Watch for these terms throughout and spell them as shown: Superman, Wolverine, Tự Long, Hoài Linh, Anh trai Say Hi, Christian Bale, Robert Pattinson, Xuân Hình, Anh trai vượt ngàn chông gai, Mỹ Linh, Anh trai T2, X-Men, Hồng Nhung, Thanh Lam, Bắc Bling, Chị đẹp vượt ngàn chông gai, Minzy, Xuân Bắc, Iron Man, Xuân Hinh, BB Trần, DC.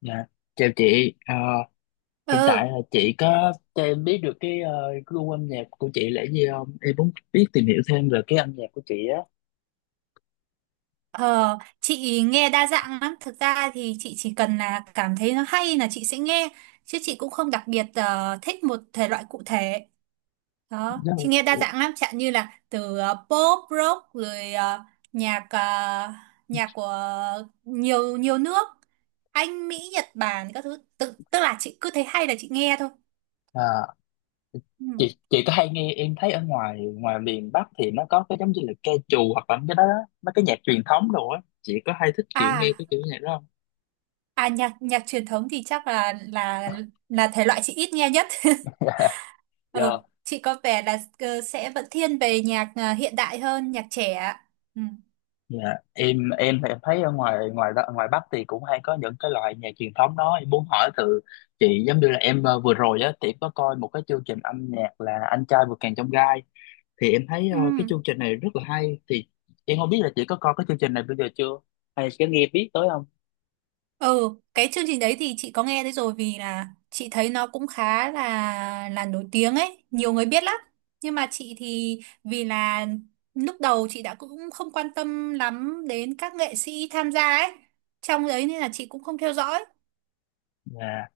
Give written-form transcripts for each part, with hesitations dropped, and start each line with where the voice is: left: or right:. left: Dạ, chào chị. Ờ, Hiện
right: Ừ,
left: tại là chị có cho em biết được gu âm nhạc của chị là gì không? Em muốn biết tìm hiểu thêm về cái âm nhạc của chị á.
right: ờ, chị nghe đa dạng lắm. Thực ra thì chị chỉ cần là cảm thấy nó hay là chị sẽ nghe, chứ chị cũng không đặc biệt thích một thể loại cụ thể. Đó,
left: Đó.
right: chị nghe đa dạng lắm, chẳng như là từ pop, rock rồi nhạc nhạc của nhiều nhiều nước, Anh, Mỹ, Nhật Bản các thứ. Tức là chị cứ thấy hay là chị nghe thôi.
left: Ờ,
right: Ừ.
left: chị có hay nghe em thấy ở ngoài ngoài miền Bắc thì nó có cái giống như là ca trù hoặc là cái đó đó, mấy cái nhạc truyền thống đồ á. Chị có hay thích kiểu nghe
right: À,
left: cái kiểu nhạc đó không?
right: à nhạc nhạc truyền thống thì chắc là là thể loại chị ít nghe nhất. Ờ,
left: Dạ.
right: chị có vẻ là sẽ vẫn thiên về nhạc à, hiện đại hơn nhạc trẻ ạ. Ừ.
left: Dạ, em thì em thấy ở ngoài ngoài đó- ngoài Bắc thì cũng hay có những cái loại nhạc truyền thống đó em muốn hỏi từ chị giống như là em vừa rồi á thì em có coi một cái chương trình âm nhạc là Anh trai vượt ngàn chông gai thì em thấy
right: Ừ.
left: cái chương trình này rất là hay thì em không biết là chị có coi cái chương trình này bây giờ chưa hay có nghe biết tới không?
right: Ừ, cái chương trình đấy thì chị có nghe thấy rồi vì là chị thấy nó cũng khá là nổi tiếng ấy, nhiều người biết lắm. Nhưng mà chị thì vì là lúc đầu chị đã cũng không quan tâm lắm đến các nghệ sĩ tham gia ấy. Trong đấy nên là chị cũng không theo dõi.
left: Dạ,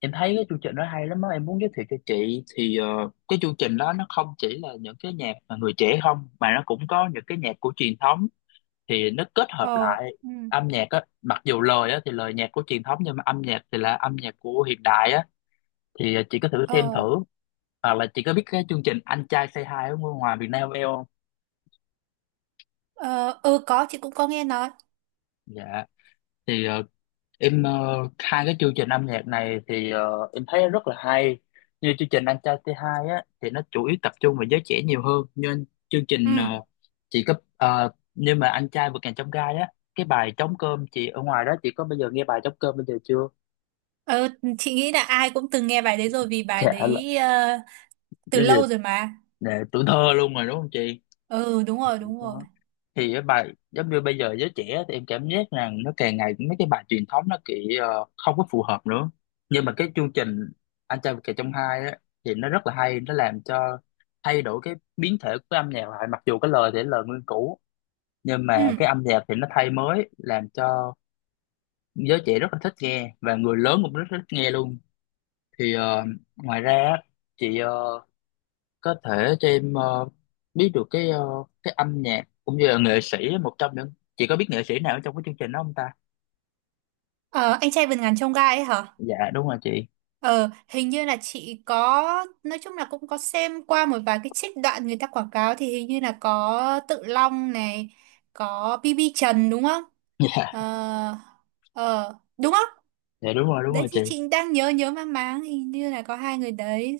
left: em thấy cái chương trình đó hay lắm á em muốn giới thiệu cho chị thì cái chương trình đó nó không chỉ là những cái nhạc mà người trẻ không mà nó cũng có những cái nhạc của truyền thống thì nó kết hợp
right: Ồ,
left: lại
right: ừ.
left: âm nhạc á, mặc dù lời á thì lời nhạc của truyền thống nhưng mà âm nhạc thì là âm nhạc của hiện đại á thì chị có thử xem
right: ờ,
left: thử hoặc là chị có biết cái chương trình Anh trai Say Hi ở ngoài Việt Nam em không.
right: ờ, ừ có chị cũng có nghe nói.
left: Dạ thì em ờ, hai cái chương trình âm nhạc này thì em thấy rất là hay, như chương trình Anh trai T2 á thì nó chủ yếu tập trung vào giới trẻ nhiều hơn. Nhưng chương trình
right: Ừ.
left: chị nhưng mà anh trai vượt ngàn chông gai á, cái bài trống cơm chị ở ngoài đó chị có bao giờ nghe bài trống cơm bây giờ chưa?
right: Ờ, chị nghĩ là ai cũng từng nghe bài đấy rồi vì bài
left: Dạ
right: đấy từ
left: giáo dục
right: lâu rồi mà.
left: là tuổi thơ luôn rồi đúng không chị?
right: Ừ, đúng rồi, đúng rồi.
left: Đó. Thì cái bài giống như bây giờ giới trẻ thì em cảm giác rằng nó càng ngày mấy cái bài truyền thống nó kiểu không có phù hợp nữa. Nhưng mà cái chương trình Anh trai vượt ngàn chông gai á thì nó rất là hay, nó làm cho thay đổi cái biến thể của âm nhạc lại, mặc dù cái lời thì là lời nguyên cũ nhưng mà
right: Ừ.
left: cái âm nhạc thì nó thay mới làm cho giới trẻ rất là thích nghe và người lớn cũng rất thích nghe luôn. Thì ngoài ra á, chị có thể cho em biết được cái âm nhạc cũng như là nghệ sĩ, một trong những chị có biết nghệ sĩ nào ở trong cái chương trình đó không ta?
right: Ờ, anh trai vượt ngàn chông gai ấy hả?
left: Dạ đúng rồi chị.
right: Ờ, hình như là chị có, nói chung là cũng có xem qua một vài cái trích đoạn người ta quảng cáo thì hình như là có Tự Long này, có BB Trần đúng không?
left: Dạ.
right: Ờ, đúng không?
left: Dạ đúng
right: Đấy
left: rồi
right: thì
left: chị.
right: chị đang nhớ nhớ mang máng hình như là có hai người đấy.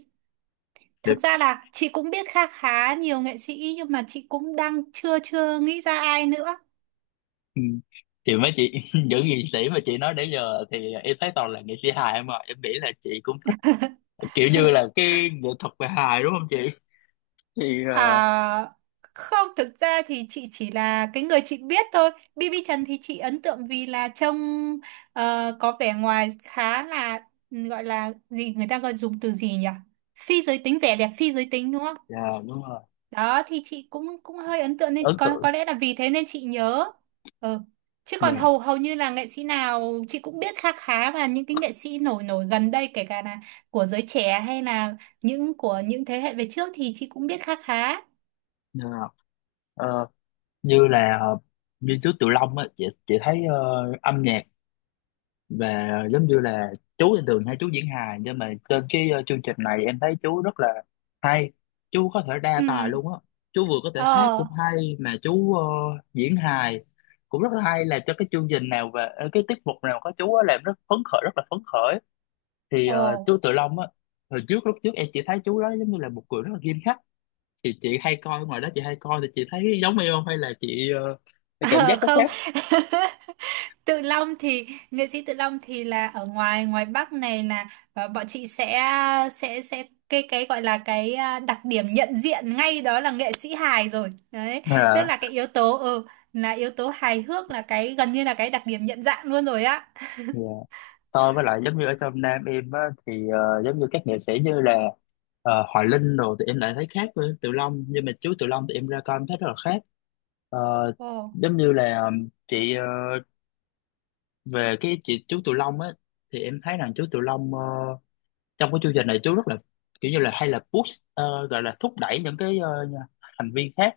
right: Thực
left: Được.
right: ra là chị cũng biết khá khá nhiều nghệ sĩ nhưng mà chị cũng đang chưa chưa nghĩ ra ai nữa.
left: Ừ. Thì mấy chị những nghệ sĩ mà chị nói đến giờ thì em thấy toàn là nghệ sĩ hài em, mà em nghĩ là chị cũng thích kiểu như là cái nghệ thuật về hài đúng không chị? Thì
right: À, không, thực ra thì chị chỉ là cái người chị biết thôi. BB Trần thì chị ấn tượng vì là trông có vẻ ngoài khá là ừ, gọi là gì người ta gọi dùng từ gì nhỉ? Phi giới tính, vẻ đẹp phi giới tính đúng không?
left: dạ đúng rồi,
right: Đó thì chị cũng cũng hơi ấn tượng nên
left: ấn tượng.
right: có lẽ là vì thế nên chị nhớ. Ừ. Chứ còn
left: Dạ.
right: hầu hầu như là nghệ sĩ nào chị cũng biết khá khá và những cái nghệ sĩ nổi nổi gần đây kể cả là của giới trẻ hay là những của những thế hệ về trước thì chị cũng biết khá khá
left: Dạ. Ờ, như là như trước Tiểu Long á, chị thấy âm nhạc và giống như là chú thì thường hay chú diễn hài nhưng mà trên chương trình này em thấy chú rất là hay, chú có thể đa tài luôn
right: Ừ.
left: á, chú vừa có thể hát
right: ờ
left: cũng hay mà chú diễn hài cũng rất là hay, là cho cái chương trình nào và cái tiết mục nào có chú á làm rất phấn khởi, rất là phấn khởi. Thì
right: Ồ.
left: chú Tự Long á, hồi trước lúc trước em chỉ thấy chú đó giống như là một người rất là nghiêm khắc. Thì chị hay coi ngoài đó, chị hay coi thì chị thấy giống em không hay là chị cái cảm
right: Ờ,
left: giác có
right: không.
left: khác?
right: Tự Long thì nghệ sĩ Tự Long thì là ở ngoài ngoài Bắc này là bọn chị sẽ sẽ cái gọi là cái à, đặc điểm nhận diện ngay đó là nghệ sĩ hài rồi đấy, tức
left: À
right: là cái yếu tố ừ, là yếu tố hài hước là cái gần như là cái đặc điểm nhận dạng luôn rồi á.
left: dạ, tôi với lại giống như ở trong Nam em á, thì giống như các nghệ sĩ như là Hoài Linh rồi thì em lại thấy khác với Tự Long, nhưng mà chú Tự Long thì em ra coi em thấy rất là khác. Ờ,
right: Ồ.
left: giống như là về cái chị chú Tự Long á thì em thấy rằng chú Tự Long trong cái chương trình này chú rất là kiểu như là hay là push, gọi là thúc đẩy những thành viên khác.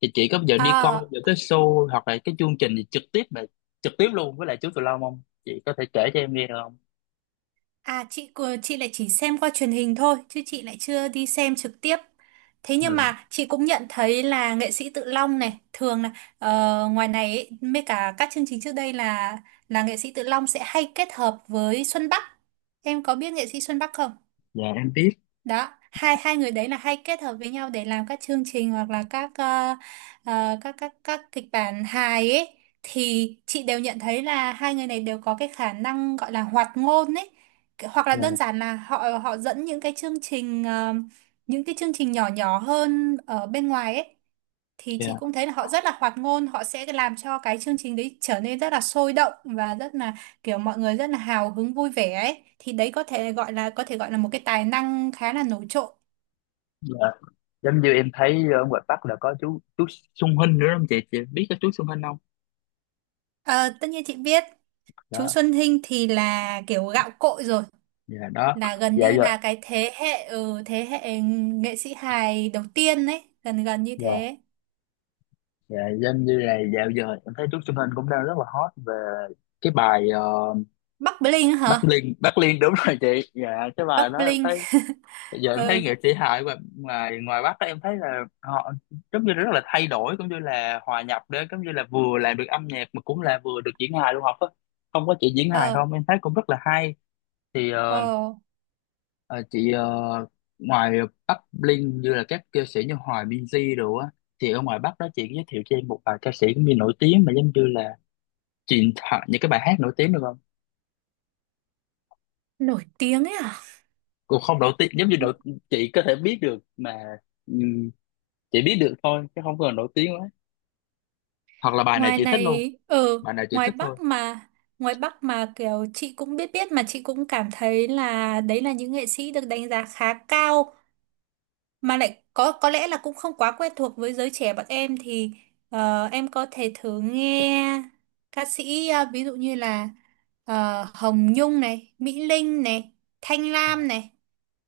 left: Thì chị có bao giờ đi coi
right: Ờ.
left: những cái show hoặc là cái chương trình gì trực tiếp mà trực tiếp luôn với lại chú Tự Long không, chị có thể kể cho em nghe được không?
right: À, chị lại chỉ xem qua truyền hình thôi chứ chị lại chưa đi xem trực tiếp. Thế nhưng mà chị cũng nhận thấy là nghệ sĩ Tự Long này thường là ờ, ngoài này ấy, mấy cả các chương trình trước đây là nghệ sĩ Tự Long sẽ hay kết hợp với Xuân Bắc. Em có biết nghệ sĩ Xuân Bắc không?
left: Dạ em biết.
right: Đó hai hai người đấy là hay kết hợp với nhau để làm các chương trình hoặc là các các các kịch bản hài ấy thì chị đều nhận thấy là hai người này đều có cái khả năng gọi là hoạt ngôn ấy. Cái- hoặc là đơn
left: Dạ.
right: giản là họ họ dẫn những cái chương trình những cái chương trình nhỏ nhỏ hơn ở bên ngoài ấy thì chị
left: Dạ.
right: cũng thấy là họ rất là hoạt ngôn, họ sẽ làm cho cái chương trình đấy trở nên rất là sôi động và rất là kiểu mọi người rất là hào hứng vui vẻ ấy thì đấy có thể gọi là một cái tài năng khá là nổi trội.
left: Dạ giống như em thấy ở ngoài Bắc là có chú Xuân Hinh nữa không chị biết cái chú Xuân Hinh không?
right: Ờ, tất nhiên chị biết. Chú
left: Đó.
right: Xuân Hinh thì là kiểu gạo cội rồi,
left: Dạ đó.
right: là gần
left: Dạ
right: như
left: giờ.
right: là cái thế hệ ừ, thế hệ nghệ sĩ hài đầu tiên ấy, gần gần như
left: Dạ.
right: thế.
left: Dạ giống như này dạo giờ em thấy chú Xuân Hinh cũng đang rất là hot về cái bài
right: Bắc Bling
left: Bắc
right: hả?
left: Liên, Bắc Liên đúng rồi chị, dạ cái bài
right: Bắc
left: đó em
right: Bling.
left: thấy giờ em thấy
right: Ừ.
left: nghệ sĩ hài ngoài ngoài ngoài Bắc á, em thấy là họ giống như rất là thay đổi cũng như là hòa nhập đấy, giống như là vừa làm được âm nhạc mà cũng là vừa được diễn hài luôn học á, không có chị diễn hài
right: ờ
left: không em thấy cũng rất là hay. Thì
right: ờ
left: ờ, chị ờ, ngoài Bắc Linh như là các ca sĩ như Hoài Minzy rồi á thì ở ngoài Bắc đó chị giới thiệu cho em một vài ca sĩ cũng như nổi tiếng mà giống như là truyền thoại những cái bài hát nổi tiếng được không?
right: Nổi tiếng ấy à?
left: Cũng không nổi tiếng giống như nổi, chị có thể biết được mà. ừm, chị biết được thôi chứ không cần nổi tiếng quá, hoặc là bài này
right: Ngoài
left: chị thích luôn,
right: này ở
left: bài này chị
right: ngoài
left: thích thôi.
right: Bắc mà, ngoài Bắc mà kiểu chị cũng biết biết mà chị cũng cảm thấy là đấy là những nghệ sĩ được đánh giá khá cao mà lại có lẽ là cũng không quá quen thuộc với giới trẻ bọn em thì em có thể thử nghe ca sĩ ví dụ như là Hồng Nhung này, Mỹ Linh này, Thanh Lam này,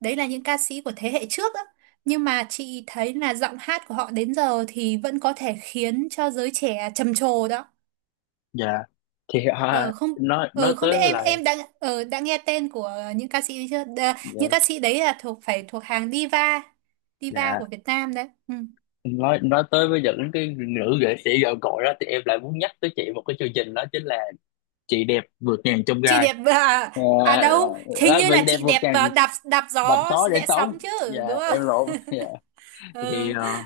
right: đấy là những ca sĩ của thế hệ trước á, nhưng mà chị thấy là giọng hát của họ đến giờ thì vẫn có thể khiến cho giới trẻ trầm trồ đó.
left: Dạ thì
right: Ờ không,
left: nói
right: không
left: tới
right: biết
left: lại.
right: em đã đã nghe tên của những ca sĩ ấy chưa? Những
left: Dạ.
right: ca sĩ đấy là thuộc phải thuộc hàng diva, diva
left: Dạ.
right: của Việt Nam đấy. Ừ.
left: Nói tới với những cái nữ nghệ sĩ gạo cội đó thì em lại muốn nhắc tới chị một cái chương trình đó chính là chị đẹp vượt ngàn chông
right: Chị
left: gai.
right: đẹp à,
left: À,
right: à đâu, hình
left: à,
right: như là
left: vậy đẹp
right: chị
left: vượt
right: đẹp
left: ngàn
right: à, đạp đạp
left: đầm
right: gió
left: só để
right: rẽ sóng
left: sống,
right: chứ,
left: dạ
right: đúng không?
left: em lộn, dạ thì
right: Ờ.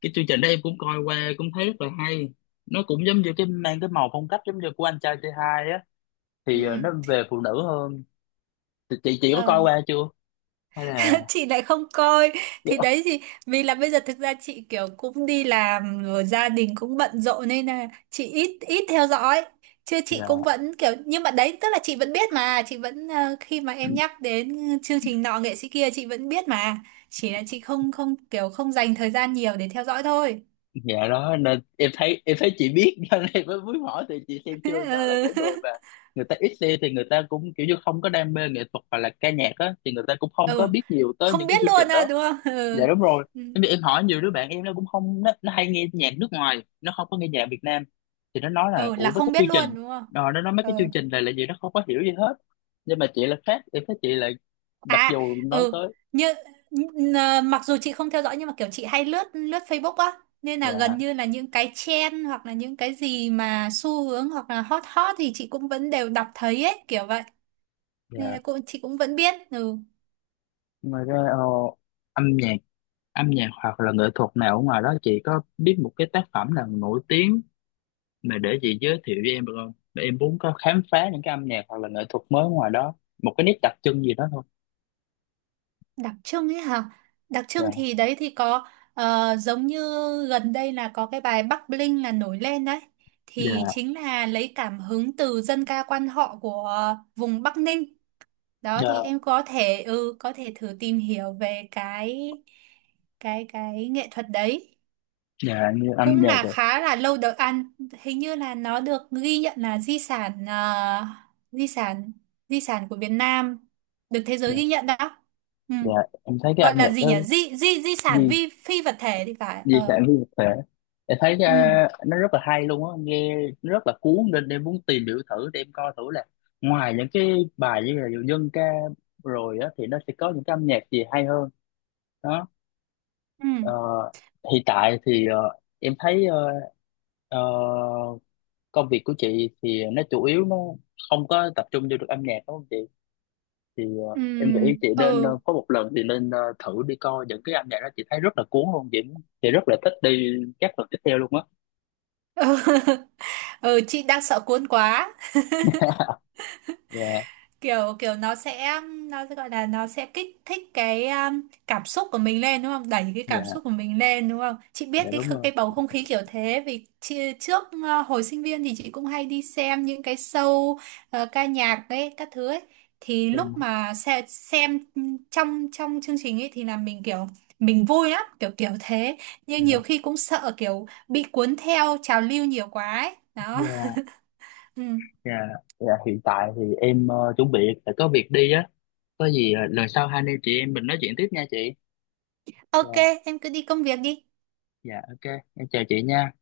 left: cái chương trình đó em cũng coi qua cũng thấy rất là hay, nó cũng giống như cái mang cái màu phong cách giống như của anh trai T2 á, thì
right: Ừ.
left: nó về phụ nữ hơn. Thì chị có
right: Ờ.
left: coi qua chưa hay là
right: Chị lại không coi,
left: dạ.
right: thì đấy thì vì là bây giờ thực ra chị kiểu cũng đi làm rồi gia đình cũng bận rộn nên là chị ít ít theo dõi chứ chị
left: Dạ.
right: cũng vẫn kiểu nhưng mà đấy tức là chị vẫn biết mà chị vẫn khi mà em nhắc đến chương trình nọ nghệ sĩ kia chị vẫn biết mà, chỉ là chị không không kiểu không dành thời gian nhiều để theo dõi thôi.
left: Dạ đó nên em thấy, em thấy chị biết cho nên em mới muốn hỏi thì chị xem chưa, do là
right: Ừ.
left: những người mà người ta ít xem thì người ta cũng kiểu như không có đam mê nghệ thuật hoặc là ca nhạc á thì người ta cũng không có
right: Ừ
left: biết nhiều tới
right: không
left: những cái
right: biết
left: chương
right: luôn
left: trình
right: à
left: đó.
right: đúng không? Ừ.
left: Dạ đúng rồi.
right: Ừ.
left: Tại vì em hỏi nhiều đứa bạn em, nó cũng không nó, nó hay nghe nhạc nước ngoài, nó không có nghe nhạc Việt Nam thì nó nói là
right: Ừ, là
left: ủa mấy
right: không
left: cái
right: biết
left: chương trình
right: luôn đúng không?
left: nó nói mấy
right: Ừ.
left: cái chương trình này là gì, nó không có hiểu gì hết. Nhưng mà chị là khác, em thấy chị là mặc
right: À,
left: dù nói
right: ừ,
left: tới
right: như mặc dù chị không theo dõi nhưng mà kiểu chị hay lướt lướt Facebook á, nên là gần
left: dạ.
right: như là những cái trend hoặc là những cái gì mà xu hướng hoặc là hot hot thì chị cũng vẫn đều đọc thấy ấy, kiểu vậy. Nên
left: Dạ.
right: là cũng chị cũng vẫn biết. Ừ,
left: Ngoài ra âm nhạc âm nhạc hoặc là nghệ thuật nào ở ngoài đó chị có biết một cái tác phẩm nào nổi tiếng mà để chị giới thiệu với em được không, để em muốn có khám phá những cái âm nhạc hoặc là nghệ thuật mới ngoài đó, một cái nét đặc trưng gì đó thôi.
right: đặc trưng ấy hả? Đặc trưng
left: Dạ.
right: thì đấy thì có giống như gần đây là có cái bài Bắc Bling là nổi lên đấy.
left: Dạ.
right: Thì chính là lấy cảm hứng từ dân ca quan họ của vùng Bắc Ninh, đó
left: Dạ.
right: thì em có thể ừ có thể thử tìm hiểu về cái cái nghệ thuật đấy,
left: Dạ như âm
right: cũng
left: nhạc
right: là
left: rồi.
right: khá là lâu đời ăn, hình như là nó được ghi nhận là di sản di sản, di sản của Việt Nam được thế giới
left: Dạ.
right: ghi nhận đó. Ừ.
left: Dạ em thấy cái
right: Gọi
left: âm
right: là
left: nhạc
right: gì
left: đó,
right: nhỉ, di di di sản
left: di
right: vi phi vật thể thì phải.
left: di
right: Ờ
left: sản phi vật thể em thấy
right: ừ.
left: nó rất là hay luôn á nghe, nó rất là cuốn nên em muốn tìm hiểu thử để em coi thử là ngoài những cái bài như là dân ca rồi á thì nó sẽ có những cái âm nhạc gì hay hơn. Đó.
right: Ừ.
left: Ờ, hiện tại thì ờ, công việc của chị thì nó chủ yếu nó không có tập trung vô được âm nhạc đúng không chị? Thì
right: Ừ.
left: em nghĩ chị nên
right: Ừ.
left: ờ, có một lần thì nên thử đi coi những cái âm nhạc đó, chị thấy rất là cuốn luôn chị rất là thích đi các lần tiếp theo luôn á.
right: Ừ chị đang sợ cuốn quá,
left: Dạ.
right: kiểu kiểu nó sẽ gọi là nó sẽ kích thích cái cảm xúc của mình lên đúng không, đẩy cái
left: Dạ.
right: cảm xúc của mình lên đúng không, chị biết
left: Dạ
right: cái
left: đúng rồi.
right: cái bầu không khí kiểu thế vì trước hồi sinh viên thì chị cũng hay đi xem những cái show ca nhạc ấy các thứ ấy thì
left: Dạ.
right: lúc mà xem trong trong chương trình ấy thì là mình kiểu mình vui lắm kiểu kiểu thế, nhưng
left: Dạ.
right: nhiều khi cũng sợ kiểu bị cuốn theo trào lưu nhiều quá ấy đó.
left: Dạ.
right: Ừ.
left: Dạ. Dạ, hiện tại thì em chuẩn bị phải có việc đi á. Có gì lần sau hai anh em chị em mình nói chuyện tiếp nha chị.
right: Ok,
left: Dạ.
right: em cứ đi công việc đi.
left: Dạ ok em chào chị nha.